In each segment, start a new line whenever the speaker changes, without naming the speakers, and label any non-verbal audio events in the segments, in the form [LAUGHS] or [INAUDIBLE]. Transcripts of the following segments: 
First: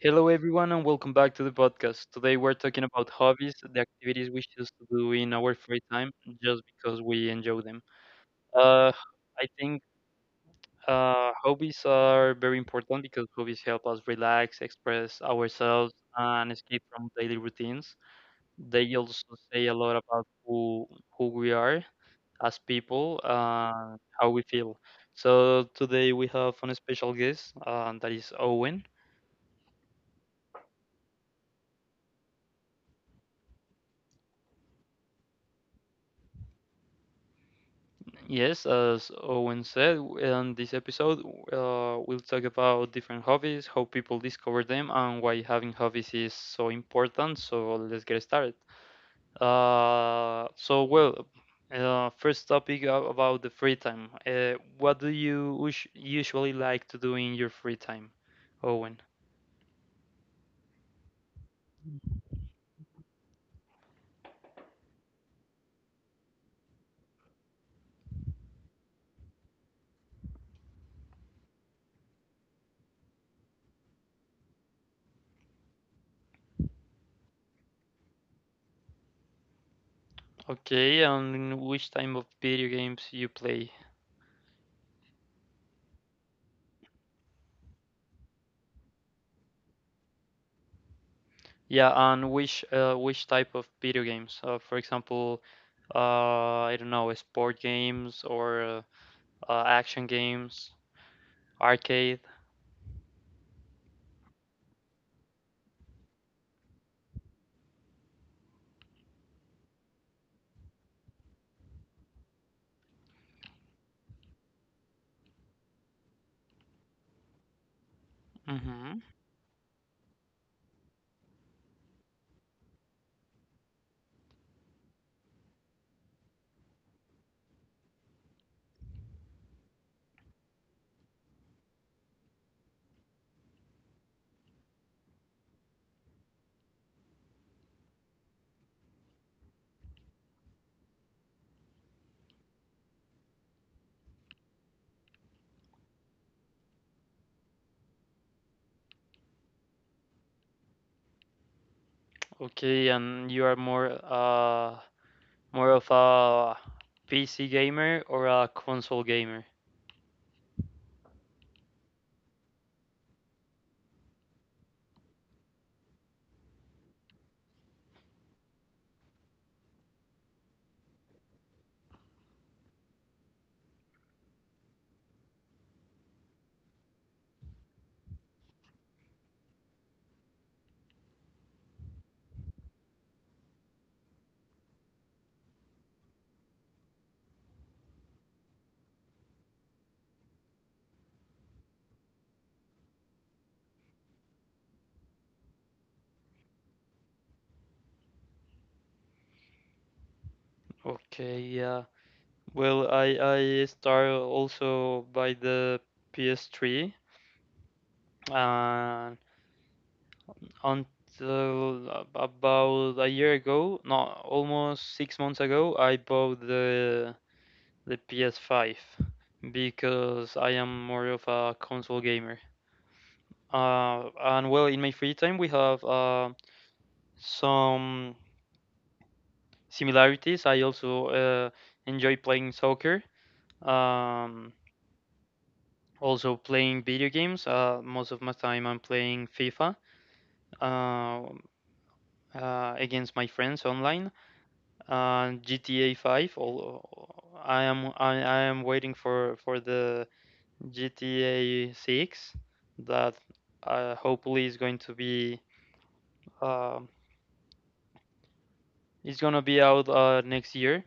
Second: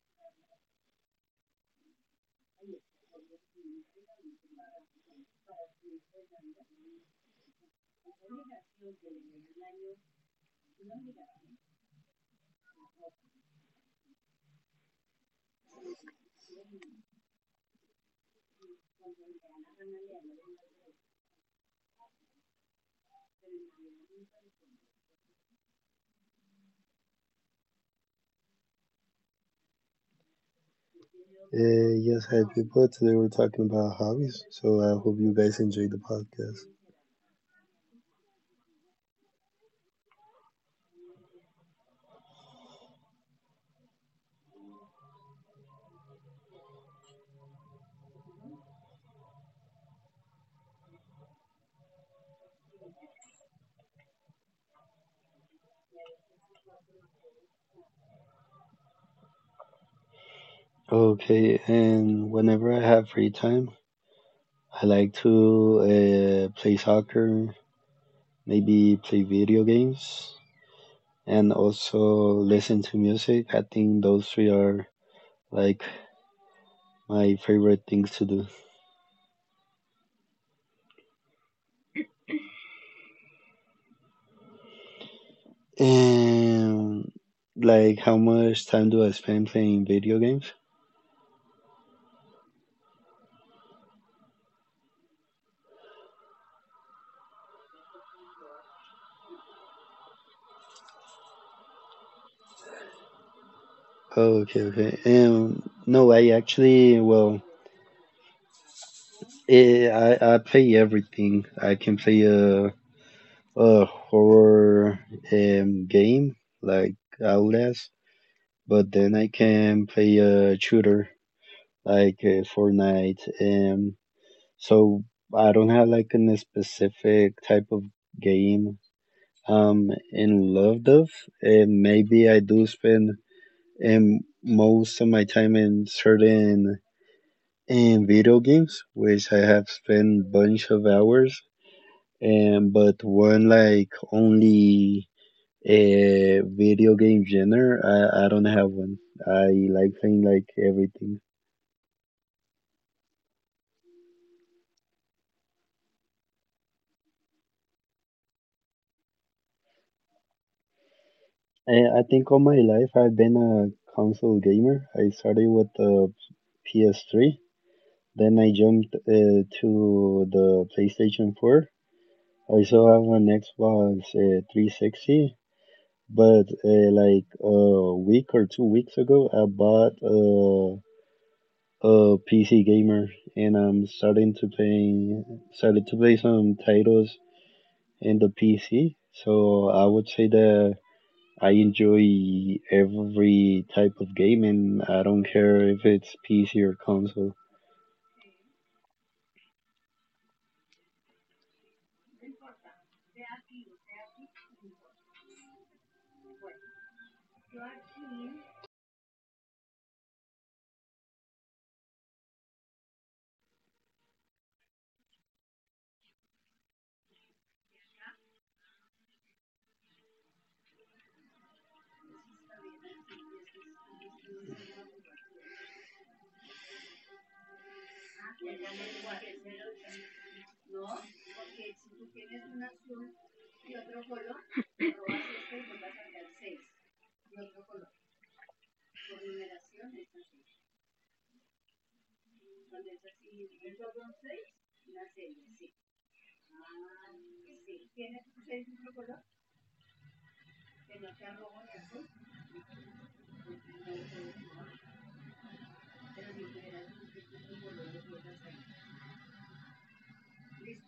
Hello, everyone, and welcome back to the podcast. Today, we're talking about hobbies, the activities we choose to do in our free time just because we enjoy them. Uh, I think Hobbies are very important because hobbies help us relax, express ourselves, and escape from daily routines. They also say a lot about who we are as people and how we feel. So, today, we have a special guest that is Owen.
Yes, hi people. Today we're talking about hobbies, so I hope you guys enjoy the podcast.
Yes, as Owen said, in this episode, we'll talk about different hobbies, how people discover them, and why having hobbies is so important. So let's get started. Uh, so, well, First topic about the free time. What do you usually like to do in your free time, Owen?
Okay, and whenever I have free time, I like to play soccer, maybe play video games, and also listen to music. I think those three are like my favorite things to do.
Okay, and which type of video games you play?
And like, how much time do I spend playing video games?
Yeah, and which type of video games? For example, I don't know, sport games or action games, arcade.
Oh, okay, okay. No, I actually, well, I play everything. I can play a horror game like Outlast, but
Hmm.
then I can play a shooter like Fortnite. So I don't have like a specific type of game I'm in love of. And maybe I do spend most of my time in certain in video games, which I have spent bunch of hours and but one like only a video game genre. I don't have one. I like playing like everything.
Okay, and you are more of a PC gamer or a console gamer?
I think all my life I've been a console gamer. I started with the PS3, then I jumped to the PlayStation 4. I still have an Xbox 360, but like a week or 2 weeks ago, I bought a PC gamer, and I'm starting to playing started to play some titles in the PC. So I would say that I enjoy every type of game, and I don't care if it's PC or console.
Okay, yeah. Well, I start also by the PS3. Uh, Until about a year ago, no, almost 6 months ago, I bought the PS5 because I am more of a console gamer. And well, in my free time, we have some similarities. I also enjoy playing soccer. Um, also playing video games. Most of my time, I'm playing FIFA uh, against my friends online, and GTA 5. Although I am waiting for the GTA 6 that hopefully is going to be um it's gonna be out next year.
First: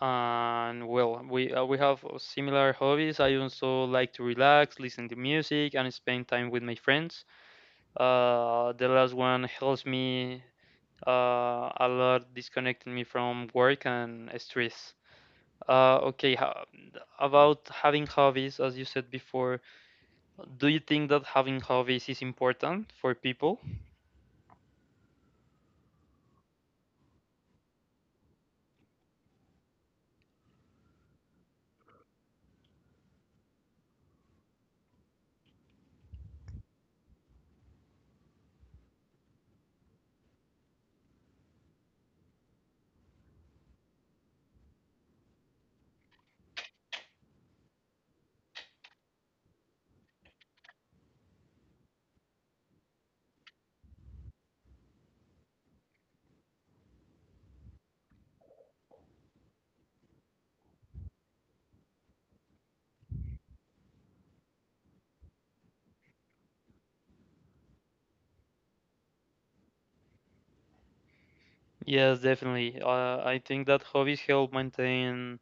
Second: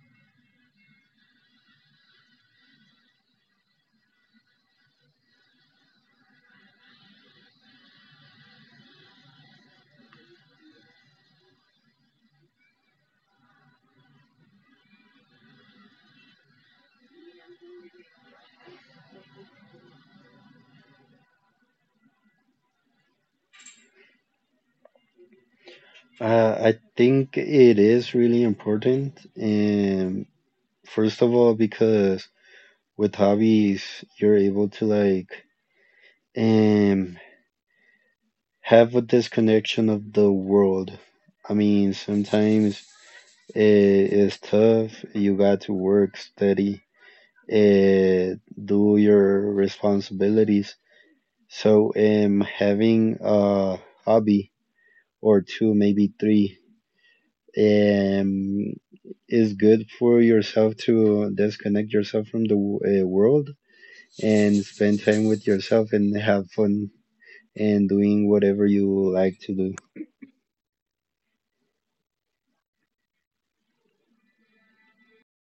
And well, we have similar hobbies. I also like to relax, listen to music, and spend time with my friends. The last one helps me a lot, disconnecting me from work and stress. Okay, about having hobbies, as you said before, do you think that having hobbies is important for people?
I think it is really important, and first of all, because with hobbies, you're able to like um have a disconnection of the world. I mean, sometimes it is tough. You got to work, study, uh, do your responsibilities. So, having a hobby or two, maybe three, um, is good for yourself to disconnect yourself from the world and spend time with yourself and have fun and doing whatever you like to do.
Yes, definitely. I think that hobbies help maintain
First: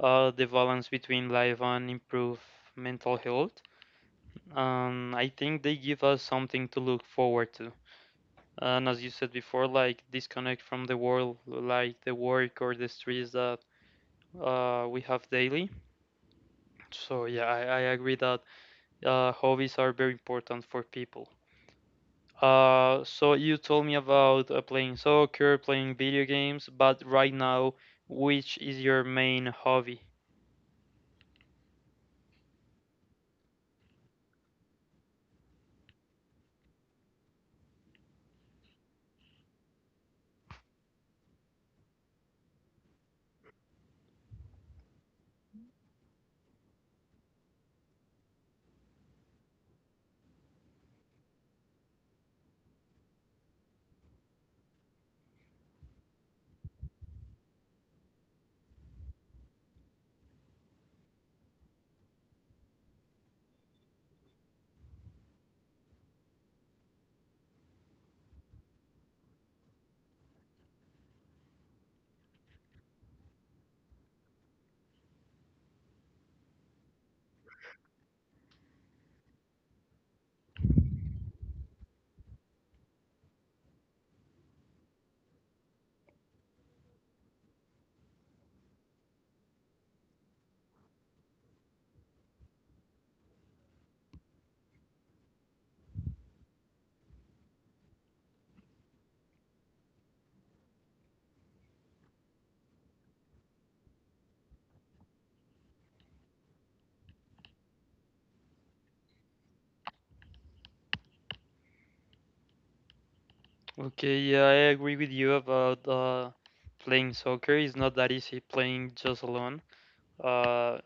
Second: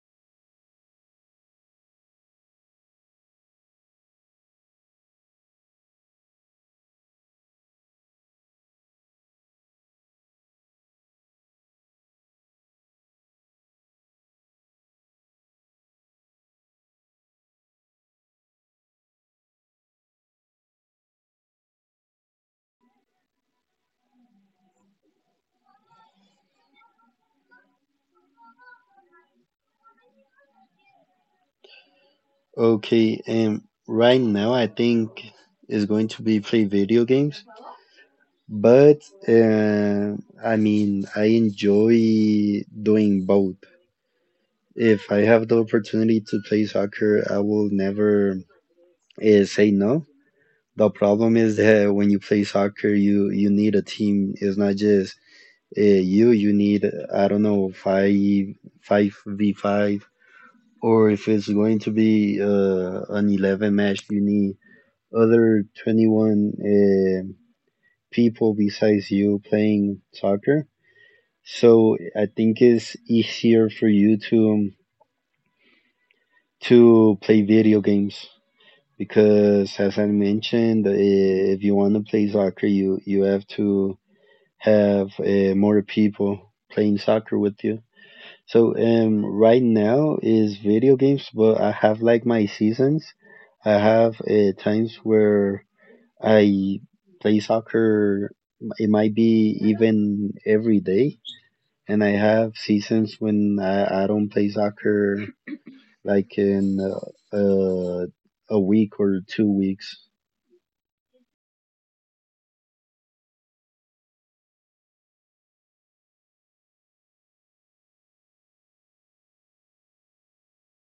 the balance between life and improve mental health. I think they give us something to look forward to. And as you said before, like, disconnect from the world, like the work or the stress that we have daily. So yeah, I agree that hobbies are very important for people. So you told me about playing soccer, playing video games, but right now, which is your main hobby?
Okay, right now I think is going to be play video games. But uh, I mean, I enjoy doing both. If I have the opportunity to play soccer, I will never say no. The problem is that when you play soccer, you need a team. It's not just uh, you. You need I don't know five v five, or if it's going to be an 11 match, you need other 21 people besides you playing soccer. So I think it's easier for you to play video games because, as I mentioned, if you want to play soccer, you have to have more people playing soccer with you. So right now is video games, but I have like my seasons. I have times where I play soccer. It might be even every day, and I have seasons when I don't play soccer like in a week or 2 weeks.
Okay, yeah, I agree with you about playing soccer. It's not that easy playing just alone. Uh,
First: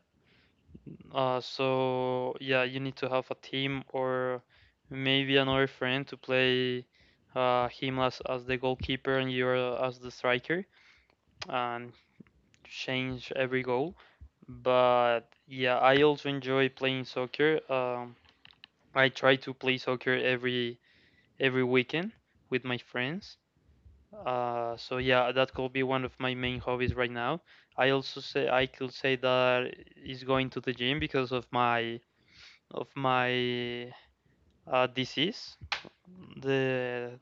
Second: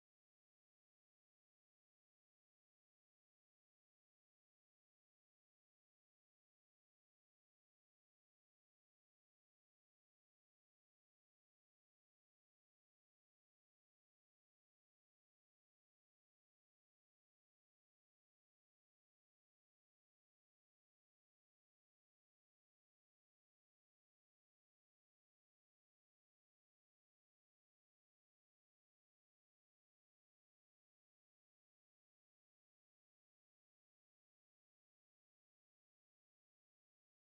so yeah, you need to have a team or maybe another friend to play him as the goalkeeper and you're as the striker and change every goal. But yeah, I also enjoy playing soccer. I try to play soccer every weekend with my friends. So yeah, that could be one of my main hobbies right now. I could say that is going to the gym because of my disease, the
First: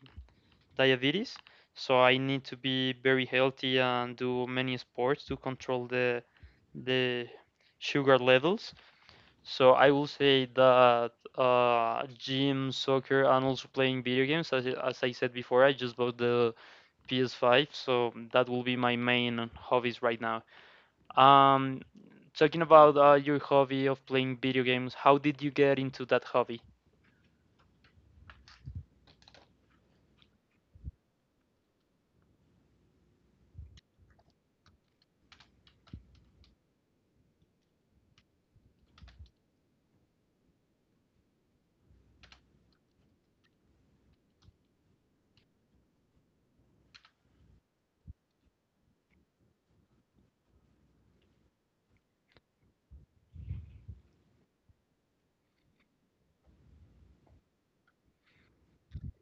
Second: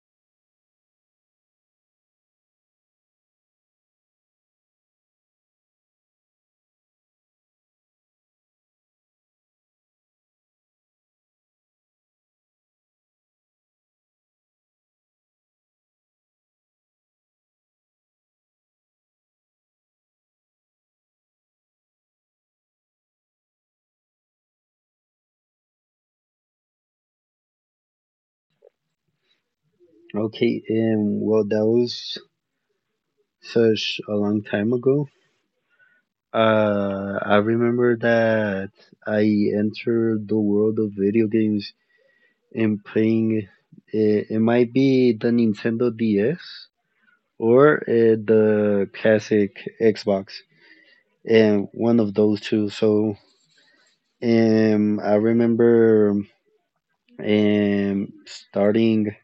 diabetes. So I need to be very healthy and do many sports to control the sugar levels. So I will say that gym, soccer, and also playing video games. As I said before, I just bought the PS5, so that will be my main hobbies right now. Um, talking about your hobby of playing video games, how did you get into that hobby?
Okay, and well, that was such a long time ago. I remember that I entered the world of video games and playing. It might be the Nintendo DS or the classic Xbox, and one of those two. So I remember starting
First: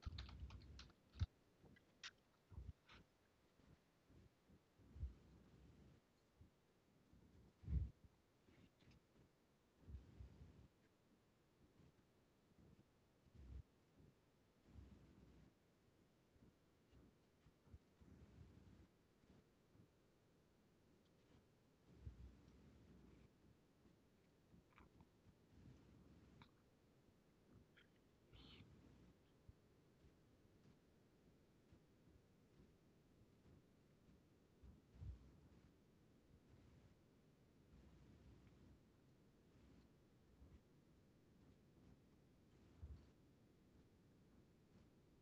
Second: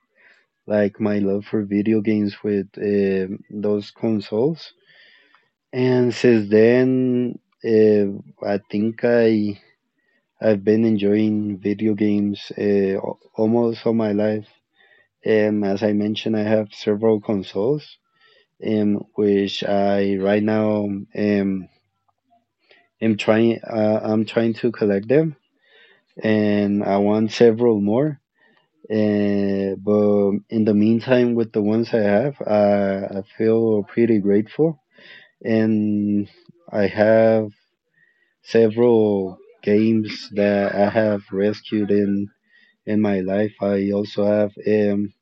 like my love for video games with those consoles. And since then, I think I've been enjoying video games almost all my life. As I mentioned, I have several consoles, which I right now um am trying I'm trying to collect them, and I want several more. But in the meantime, with the ones I have, I feel pretty grateful. And I have several games that I have rescued in my life. I also have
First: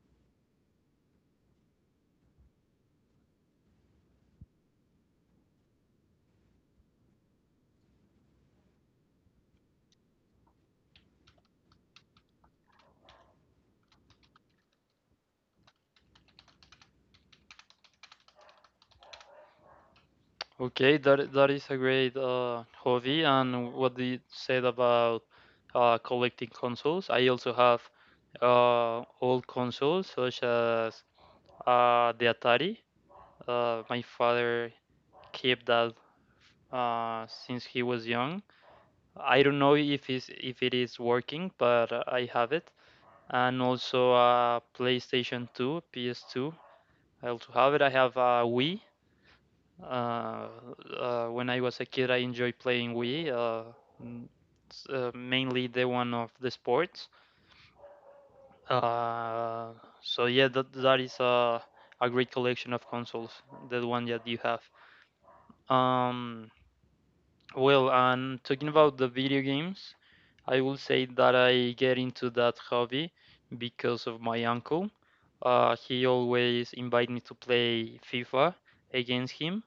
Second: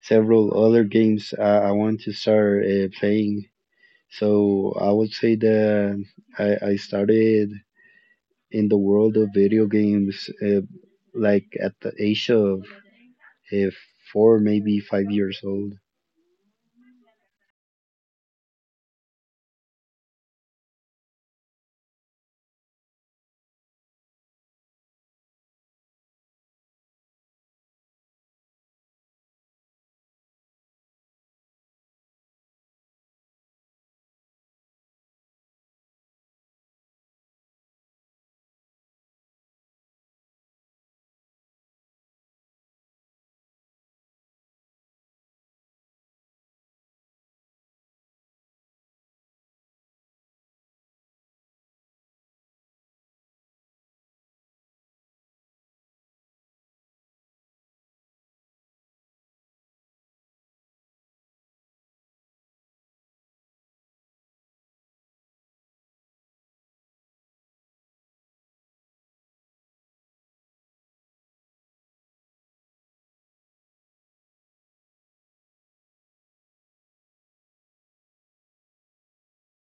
several other games I want to start playing. So I would say that I started in the world of video games like at the age of uh, 4, maybe 5 years old.
Okay, that is a great hobby. And what you said about collecting consoles, I also have old consoles such as the Atari. My father keep that since he was young. I don't know if if it is working, but I have it. And also PlayStation 2, PS2. I also have it. I have a Wii. Uh, when I was a kid, I enjoyed playing Wii, mainly the one of the sports. Uh, so yeah, that is a great collection of consoles, the one that you have. Um, Well, and talking about the video games, I will say that I get into that hobby because of my uncle. He always invite me to play FIFA against him.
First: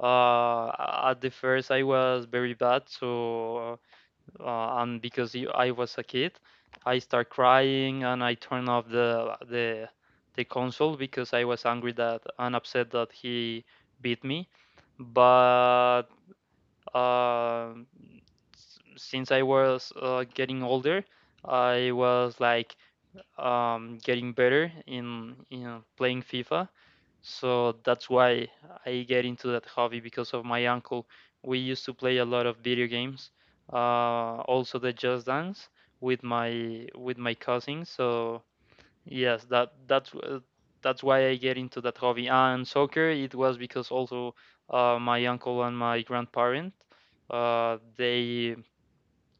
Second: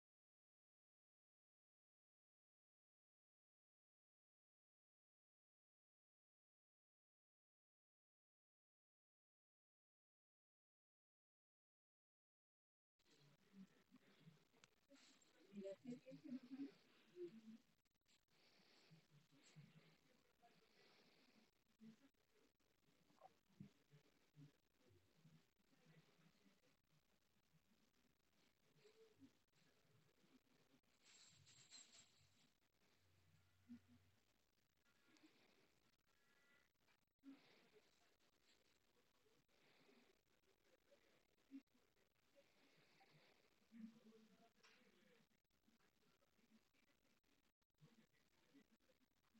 Uh, at the first, I was very bad, so, and because I was a kid, I start crying and I turn off the console because I was angry that and upset that he beat me. But um, since I was getting older, I was like getting better in playing FIFA. So that's why I get into that hobby because of my uncle. We used to play a lot of video games, also the Just Dance with my cousin. So yes, that's why I get into that hobby. And soccer, it was because also my uncle and my grandparent, they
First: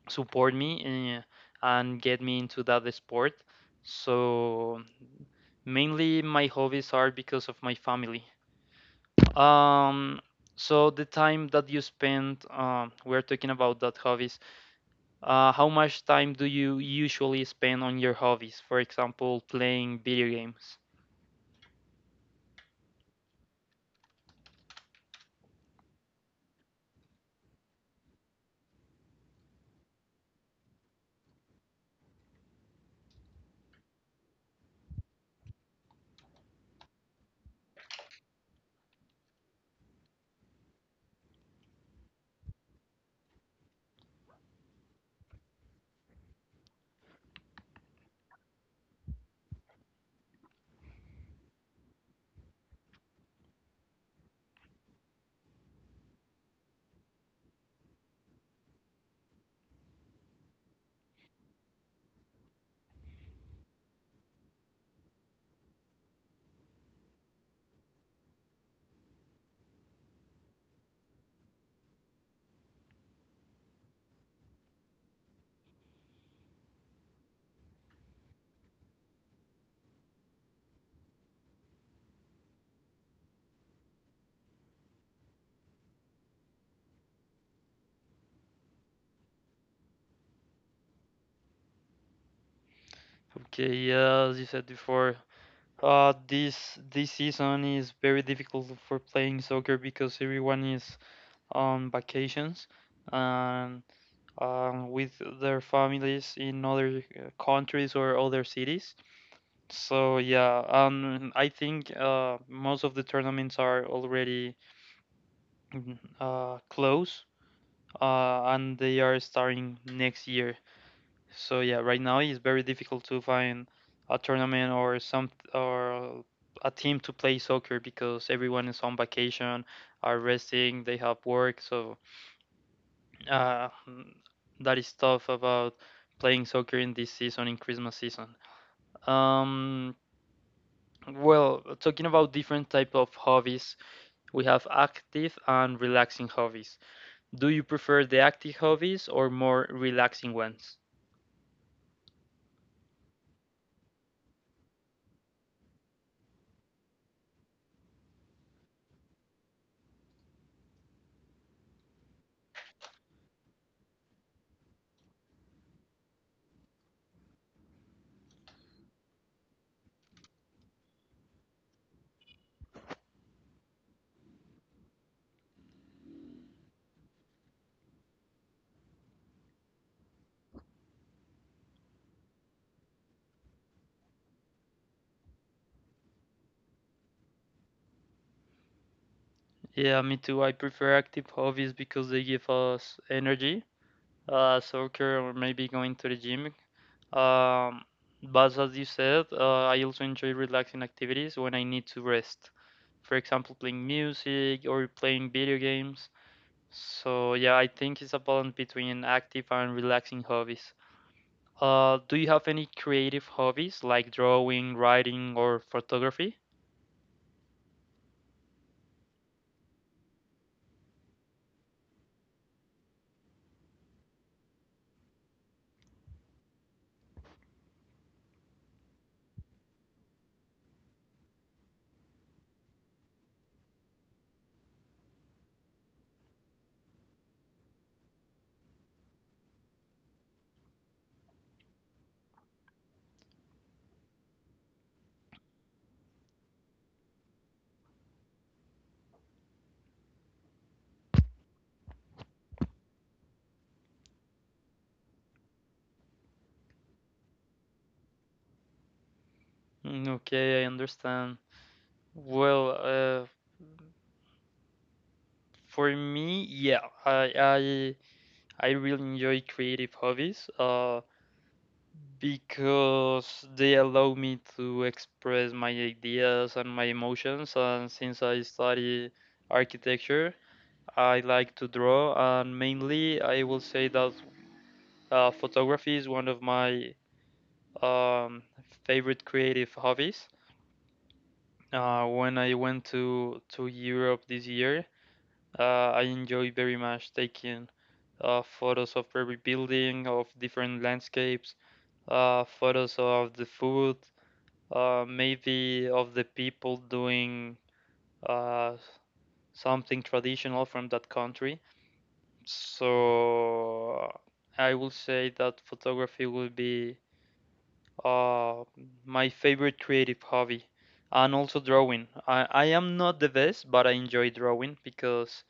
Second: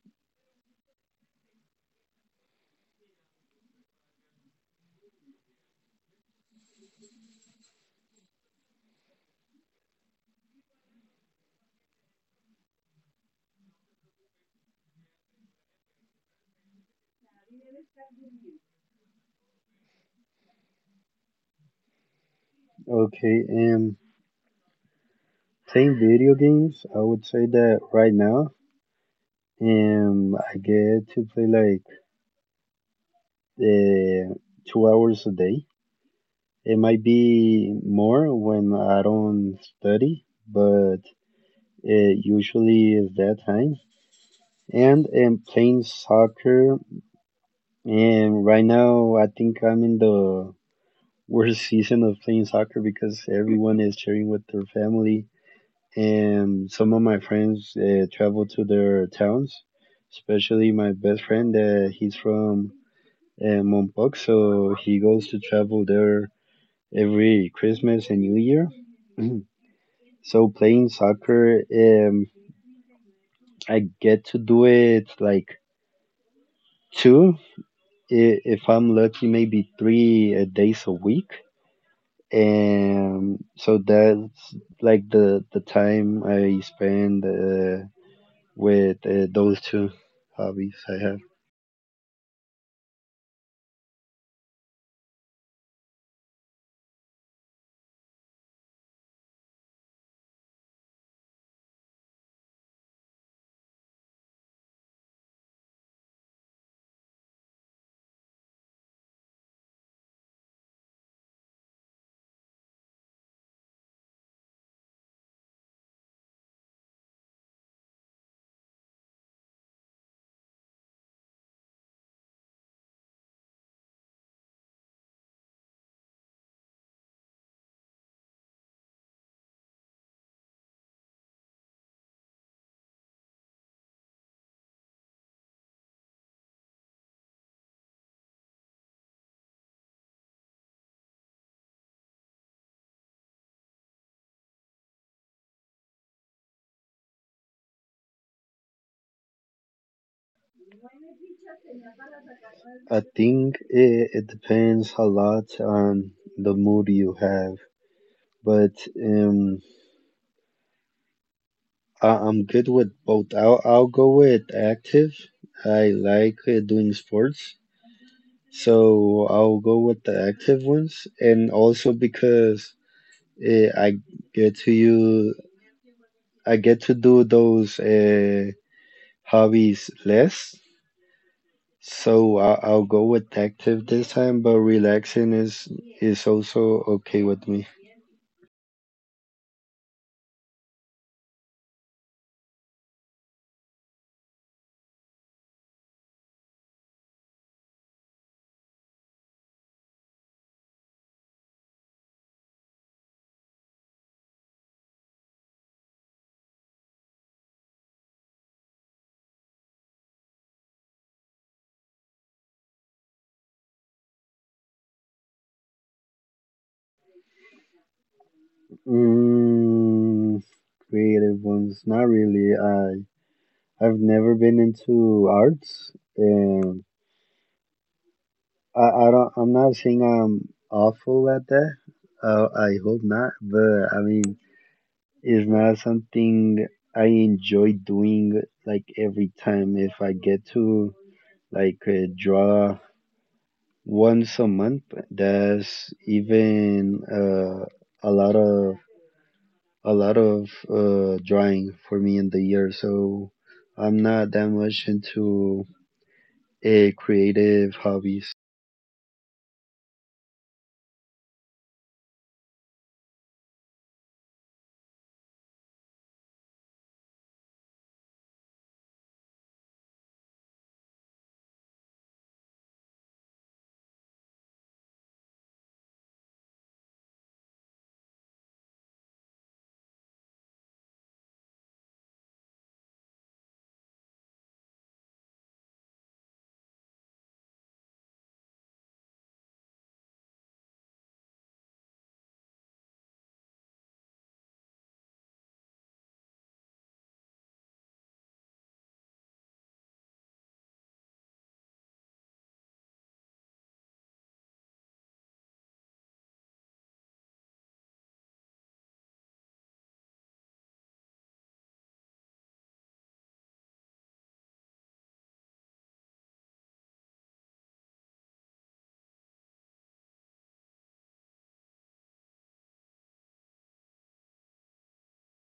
support me in, and get me into that sport. So mainly my hobbies are because of my family. Um, so the time that you spend, we're talking about that hobbies. How much time do you usually spend on your hobbies? For example, playing video games.
Okay, playing video games, I would say that right now, I get to play like uh, 2 hours a day. It might be more when I don't study, but it usually is that time. And playing soccer, and right now I think I'm in the worst [LAUGHS] season of playing soccer because everyone is sharing with their family and some of my friends travel to their towns, especially my best friend. He's from Mompox, so he goes to travel there every Christmas and New Year. [CLEARS THROAT] So playing soccer, I get to do it like two, if I'm lucky, maybe 3 days a week. And so that's like the time I spend. With those two hobbies I have.
Okay, yeah, as you said before, this season is very difficult for playing soccer because everyone is on vacations and with their families in other countries or other cities. So yeah, I think most of the tournaments are already close, and they are starting next year. So yeah, right now it's very difficult to find a tournament or some or a team to play soccer because everyone is on vacation, are resting, they have work. So uh, mm, that is tough about playing soccer in this season, in Christmas season. Um, well, talking about different type of hobbies, we have active and relaxing hobbies. Do you prefer the active hobbies or more relaxing ones?
I think it depends a lot on the mood you have, but um, I'm good with both. I'll go with active. I like doing sports, so I'll go with the active ones, and also because uh, I get to you, I get to do those hobbies less. So I'll go with active this time, but relaxing is also okay with me.
Yeah, me too. I prefer active hobbies because they give us energy, soccer or maybe going to the gym. Um, but as you said, I also enjoy relaxing activities when I need to rest. For example, playing music or playing video games. So yeah, I think it's a balance between active and relaxing hobbies. Do you have any creative hobbies like drawing, writing, or photography?
Mm, Creative ones, not really. I've never been into arts, and I don't. I'm not saying I'm awful at that. I hope not, but I mean, it's not something I enjoy doing like every time. If I get to like draw once a month. There's even a lot of a lot of drawing for me in the year, so I'm not that much into creative hobbies.
Mm, okay, I understand. Well, for me, yeah, I really enjoy creative hobbies because they allow me to express my ideas and my emotions. And since I study architecture, I like to draw, and mainly I will say that photography is one of my um, favorite creative hobbies. When I went to Europe this year, I enjoy very much taking photos of every building, of different landscapes, photos of the food, maybe of the people doing uh, something traditional from that country. So I will say that photography will be uh, my favorite creative hobby. And also drawing. I am not the best, but I enjoy drawing because,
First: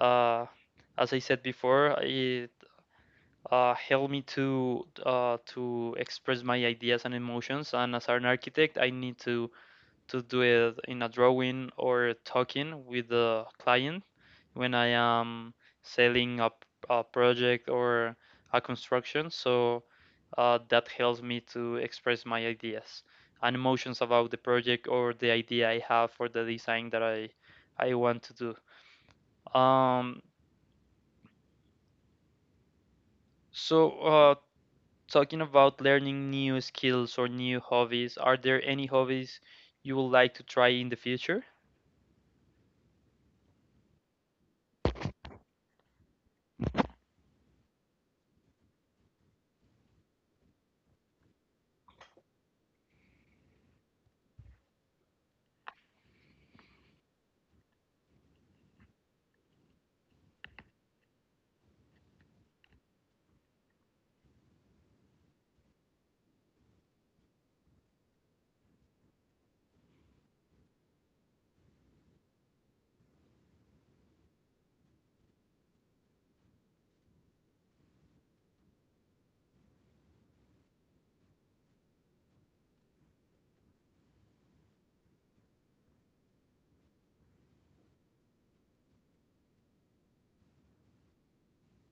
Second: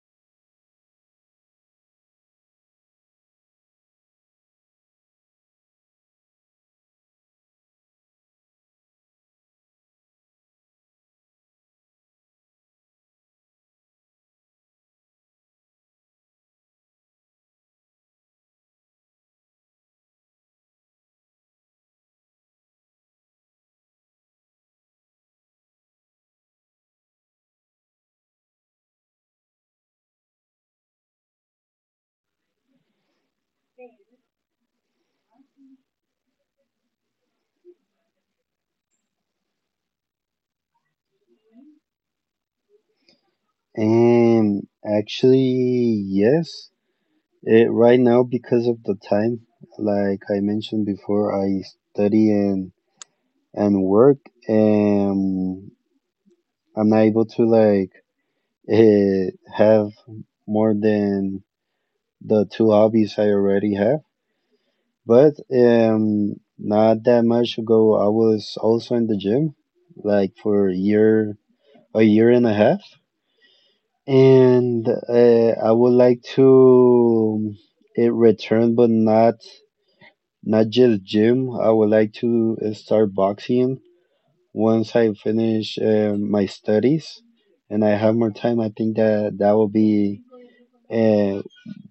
uh, as I said before, help me to express my ideas and emotions. And as an architect, I need to do it in a drawing or talking with the client when I am selling a project or a construction. So that helps me to express my ideas and emotions about the project or the idea I have for the design that I want to do. Um, so, uh, talking about learning new skills or new hobbies, are there any hobbies you would like to try in the future?
And actually, yes, right now because of the time, like I mentioned before, I study and work, and I'm not able to like uh, have more than the two hobbies I already have, but not that much ago, I was also in the gym, like for a year and a half, and I would like to it return, but not just gym. I would like to start boxing once I finish my studies and I have more time. I think that that will be uh,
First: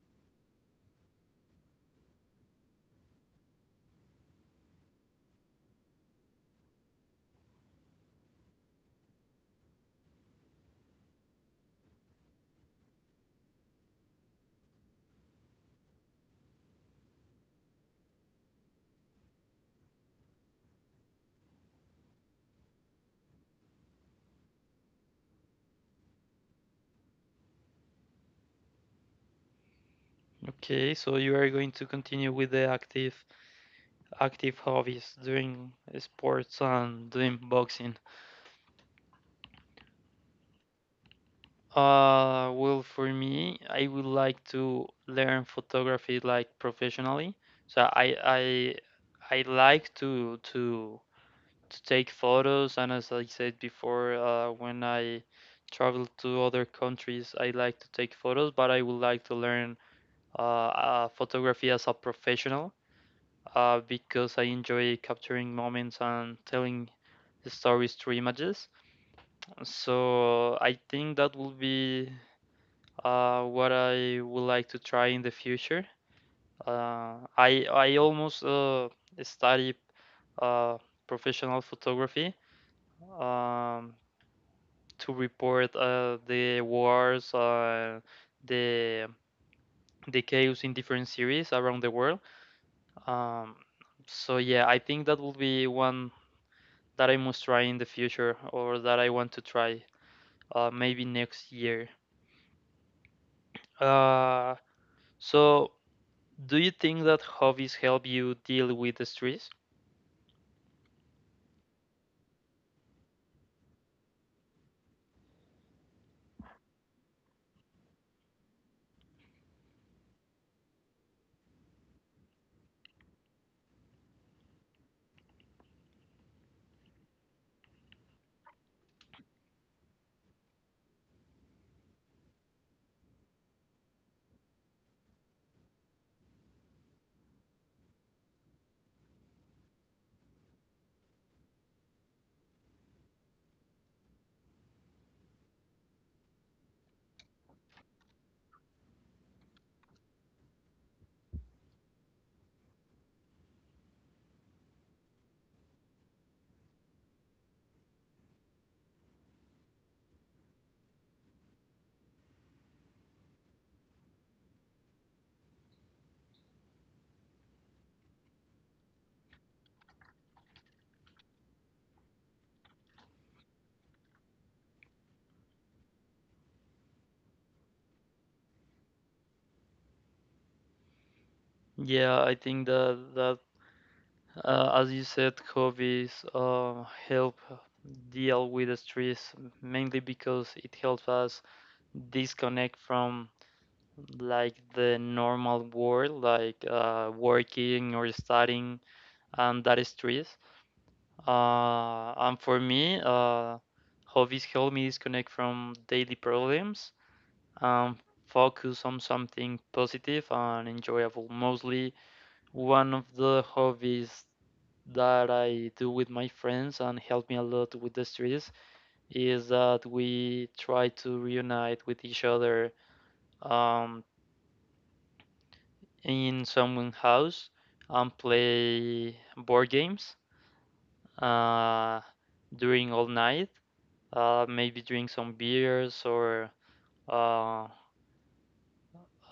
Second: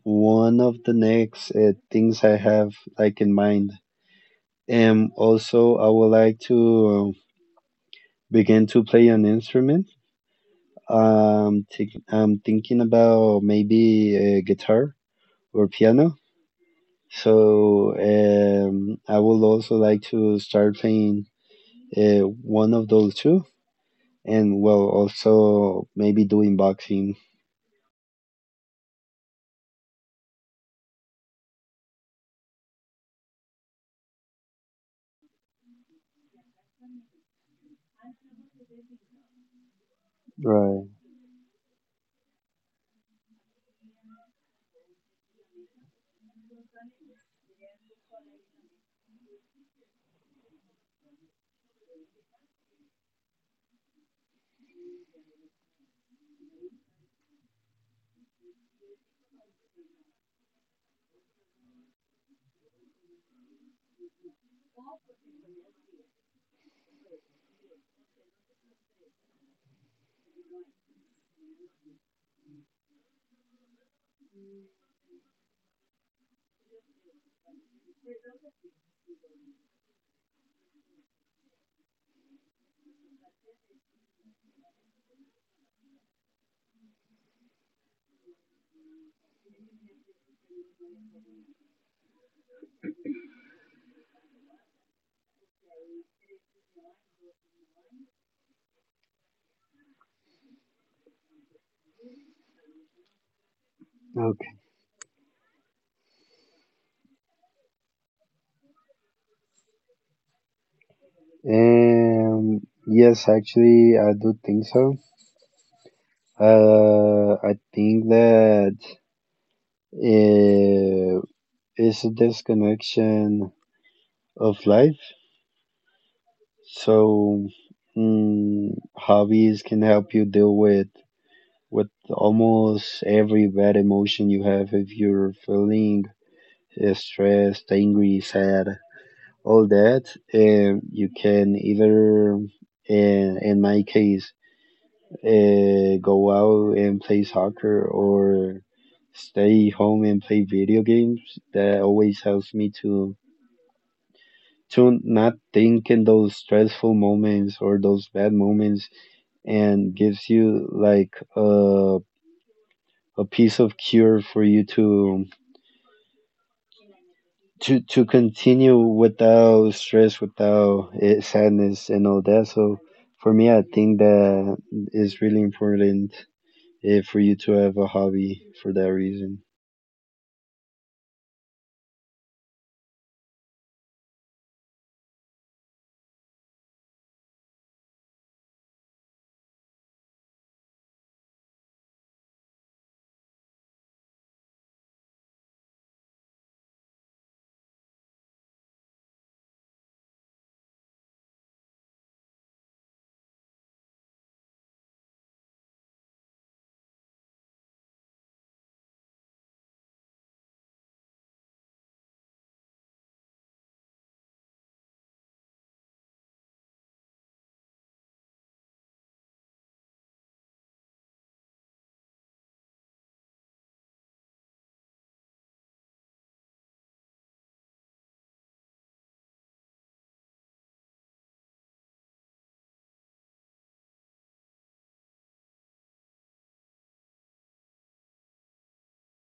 one of the next things I have like in mind. And also, I would like to begin to play an instrument. I'm thinking about maybe a guitar or piano. So I would also like to start playing one of those two, and well, also maybe doing boxing.
Okay, so you are going to continue with the active hobbies, doing sports and doing boxing.
Right.
Well, for me, I would like to learn photography like professionally. So I like to take photos. And as I said before, when I travel to other countries, I like to take photos, but I would like to learn photography as a professional because I enjoy capturing moments and telling stories through images. So I think that will be what I would like to try in the future. I almost study uh, professional photography. Um, to report the wars, the the chaos in different series around the world. Um, so yeah, I think that will be one that I must try in the future, or that I want to try maybe next year.
Okay.
Uh, so do you think that hobbies help you deal with the stress?
Um. Yes, actually, I do think so. I think that uh, is a disconnection of life. So hobbies can help you deal with almost every bad emotion you have if you're feeling stressed, angry, sad, all that. You can either, in my case, go out and play soccer or stay home and play video games. That always helps me to not think in those stressful moments or those bad moments, and gives you like a piece of cure for you to continue without stress, without sadness and all that. So for me, I think that is really important for you to have a hobby for that reason.
Yeah, I think that as you said, hobbies help deal with the stress mainly because it helps us disconnect from like the normal world, like working or studying and that stress. And for me, hobbies help me disconnect from daily problems and focus on something positive and enjoyable. Mostly, one of the hobbies that I do with my friends and help me a lot with the stress is that we try to reunite with each other um, in someone's house and play board games uh, during all night. Maybe drink some beers or uh,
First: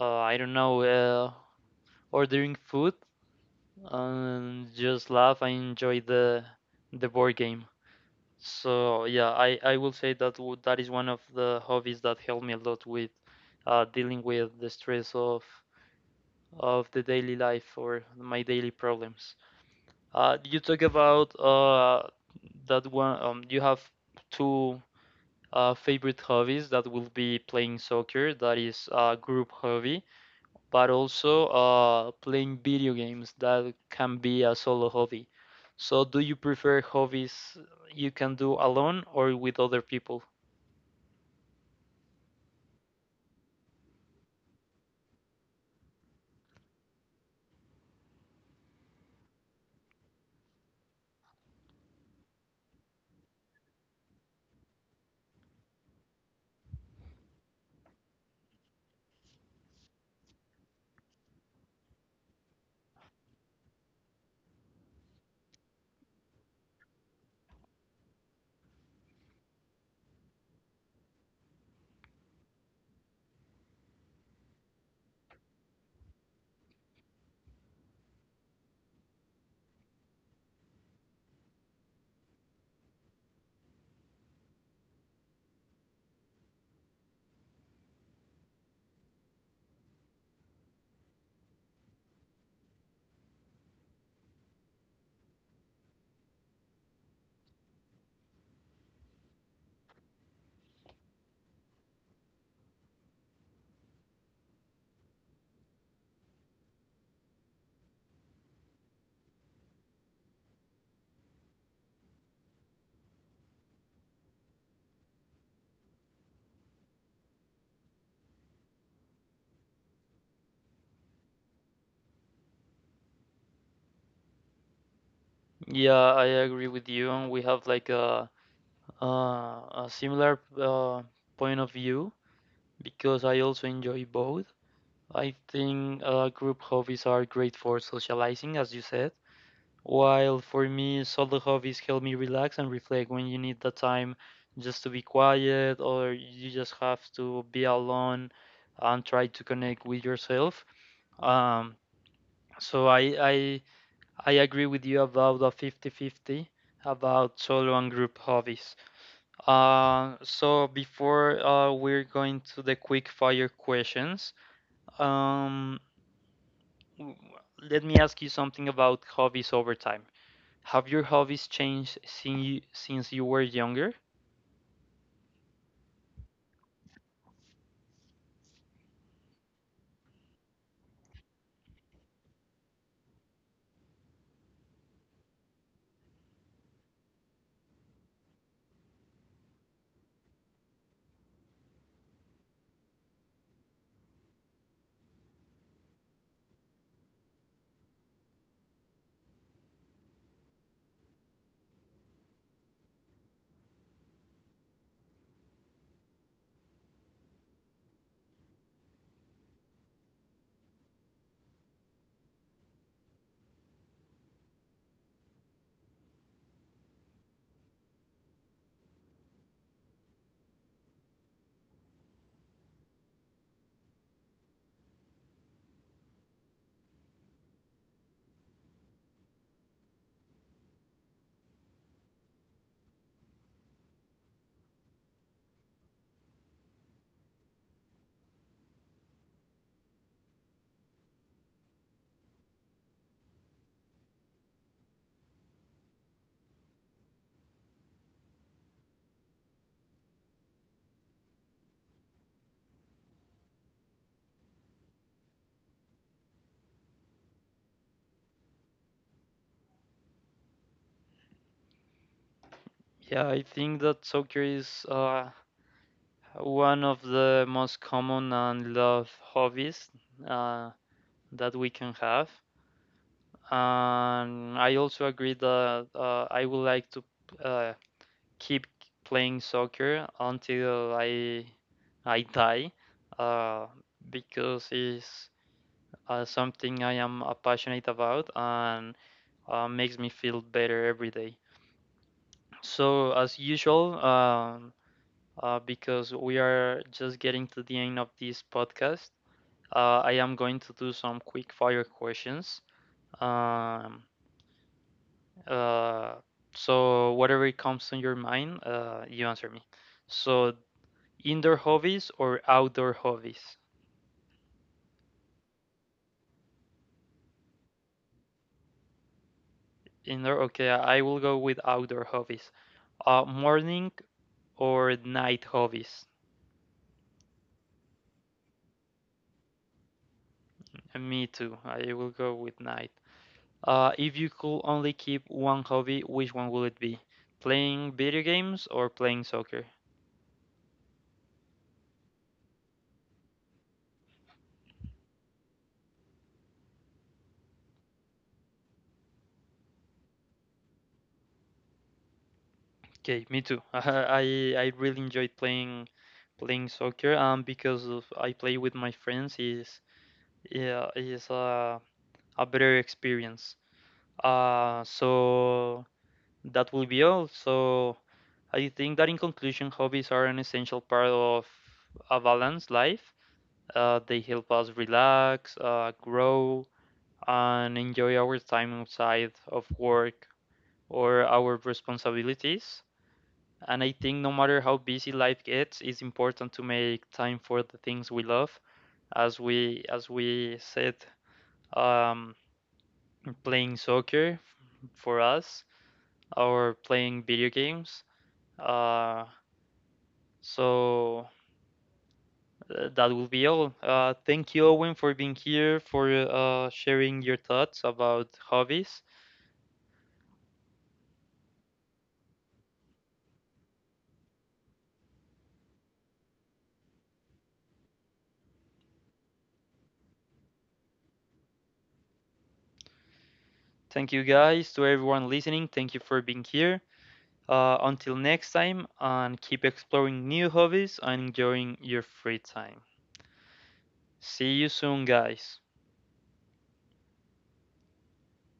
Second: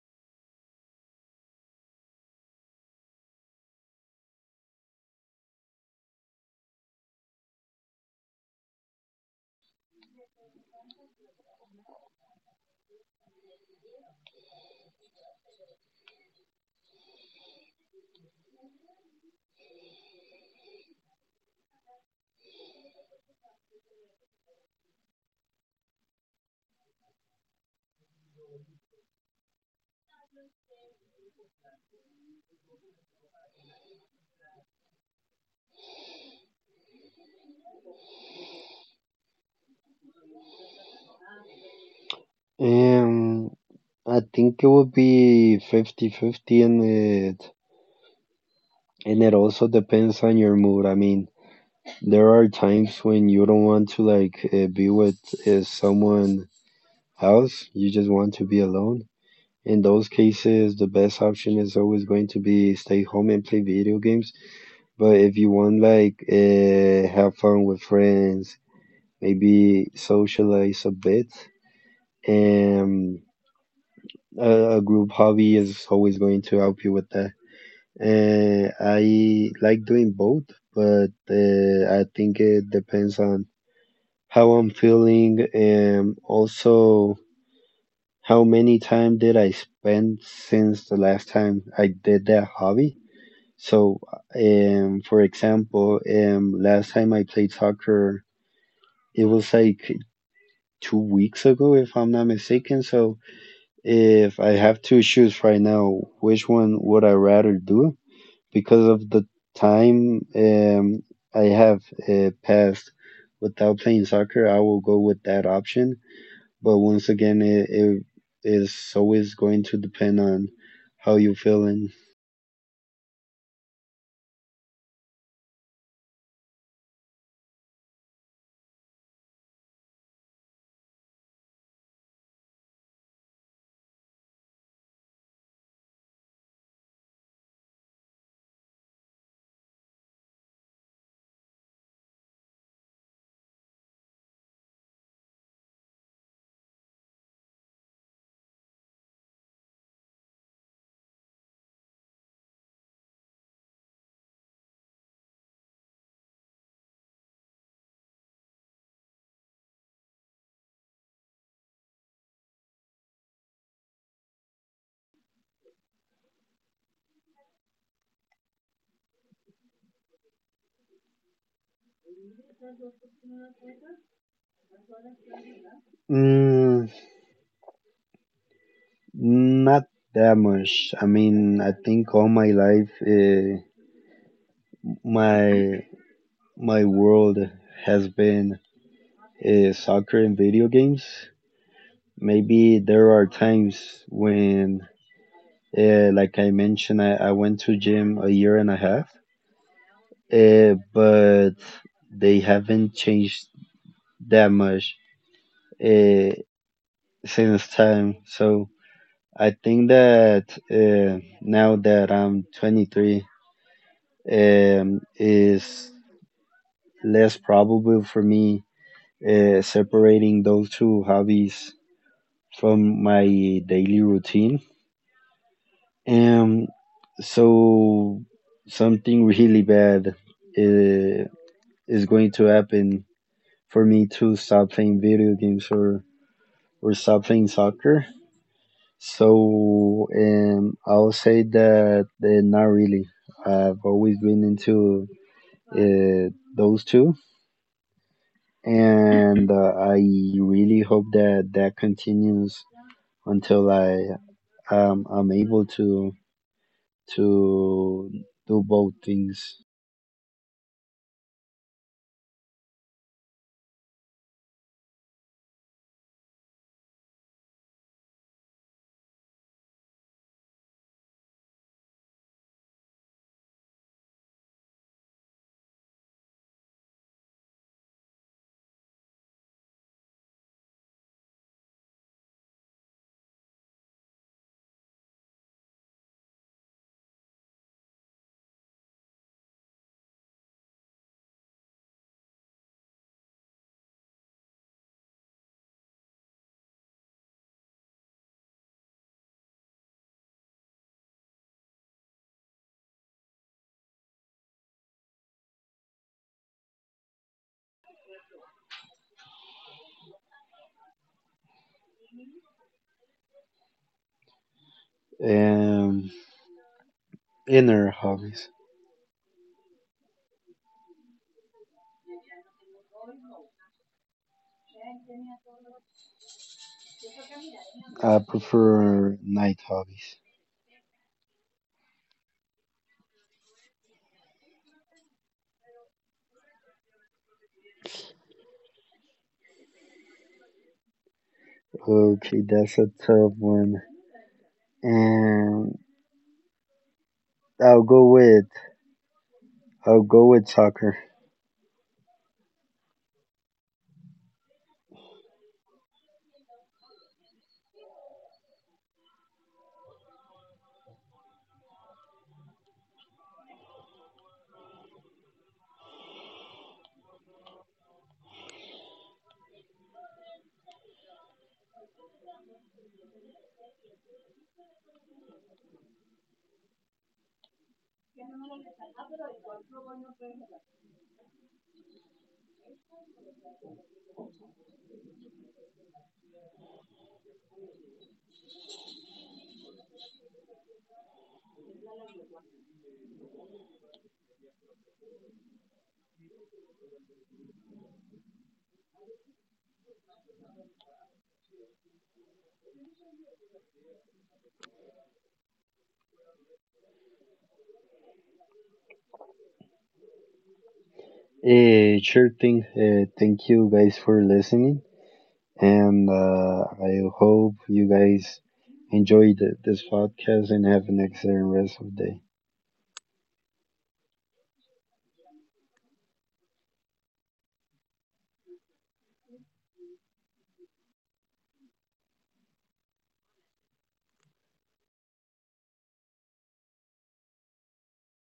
I don't know, ordering food and just laugh and enjoy the board game. So yeah, I will say that that is one of the hobbies that helped me a lot with dealing with the stress of the daily life or my daily problems. You talk about that one. You have two favorite hobbies that will be playing soccer, that is a group hobby, but also playing video games, that can be a solo hobby. So, do you prefer hobbies you can do alone or with other people?
um I think it would be 50 fifty 50, it and it also depends on your mood. I mean, there are times when you don't want to like be with someone else. You just want to be alone. In those cases, the best option is always going to be stay home and play video games. But if you want like have fun with friends, maybe socialize a bit, and a group hobby is always going to help you with that. I like doing both, but I think it depends on how I'm feeling, and also how many time did I spend since the last time I did that hobby. So, for example, last time I played soccer, it was like 2 weeks ago, if I'm not mistaken. So, if I have to choose right now, which one would I rather do? Because of the time I have passed without playing soccer, I will go with that option. But once again, it is always going to depend on how you're feeling.
Yeah, I agree with you, and we have like a similar point of view because I also enjoy both. I think group hobbies are great for socializing, as you said, while for me, solo hobbies help me relax and reflect when you need the time just to be quiet or you just have to be alone and try to connect with yourself. Um, so I I agree with you about the 50-50 about solo and group hobbies. So before we're going to the quick fire questions. Um, Mm, Let me ask you something about hobbies over time. Have your hobbies changed since since you were younger?
Mm, Not that much. I mean, I think all my life, my my world has been soccer and video games. Maybe there are times when, like I mentioned, I went to gym a year and a half, but they haven't changed that much. Uh, since time. So I think that now that I'm 23, is less probable for me separating those two hobbies from my daily routine. Um, so something really bad is going to happen for me to stop playing video games or stop playing soccer. So I'll say that not really. I've always been into those two, and I really hope that that continues until I'm able to do both things.
Yeah, I think that soccer is one of the most common and loved hobbies uh, that we can have. And I also agree that I would like to uh, keep playing soccer until I die, uh, because it's something I am passionate about, and makes me feel better every day. So, as usual, because we are just getting to the end of this podcast, I am going to do some quick fire questions. Um, uh, so, whatever comes to your mind, you answer me. So, indoor hobbies or outdoor hobbies?
Um, Inner hobbies.
Indoor, okay, I will go with outdoor hobbies. Morning or night hobbies?
I prefer night hobbies.
Me too. I will go with night. If you could only keep one hobby, which one would it be? Playing video games or playing soccer?
Okay, that's a tough one. And I'll go with I'll go with soccer.
Okay, me too. [LAUGHS] I really enjoyed playing playing soccer because of I play with my friends is yeah is a better experience. Uh, so that will be all. So I think that in conclusion, hobbies are an essential part of a balanced life. They help us relax, grow, and enjoy our time outside of work or our responsibilities. And I think no matter how busy life gets, it's important to make time for the things we love. As we said, um, playing soccer for us or playing video games. Uh, so that will be all. Thank you, Owen, for being here, for sharing your thoughts about hobbies.
Sure thing. Thank you guys for listening, and I hope you guys enjoyed this podcast and have an excellent rest of the day.
Thank you, guys, to everyone listening. Thank you for being here. Until next time, and keep exploring new hobbies and enjoying your free time. See you soon, guys.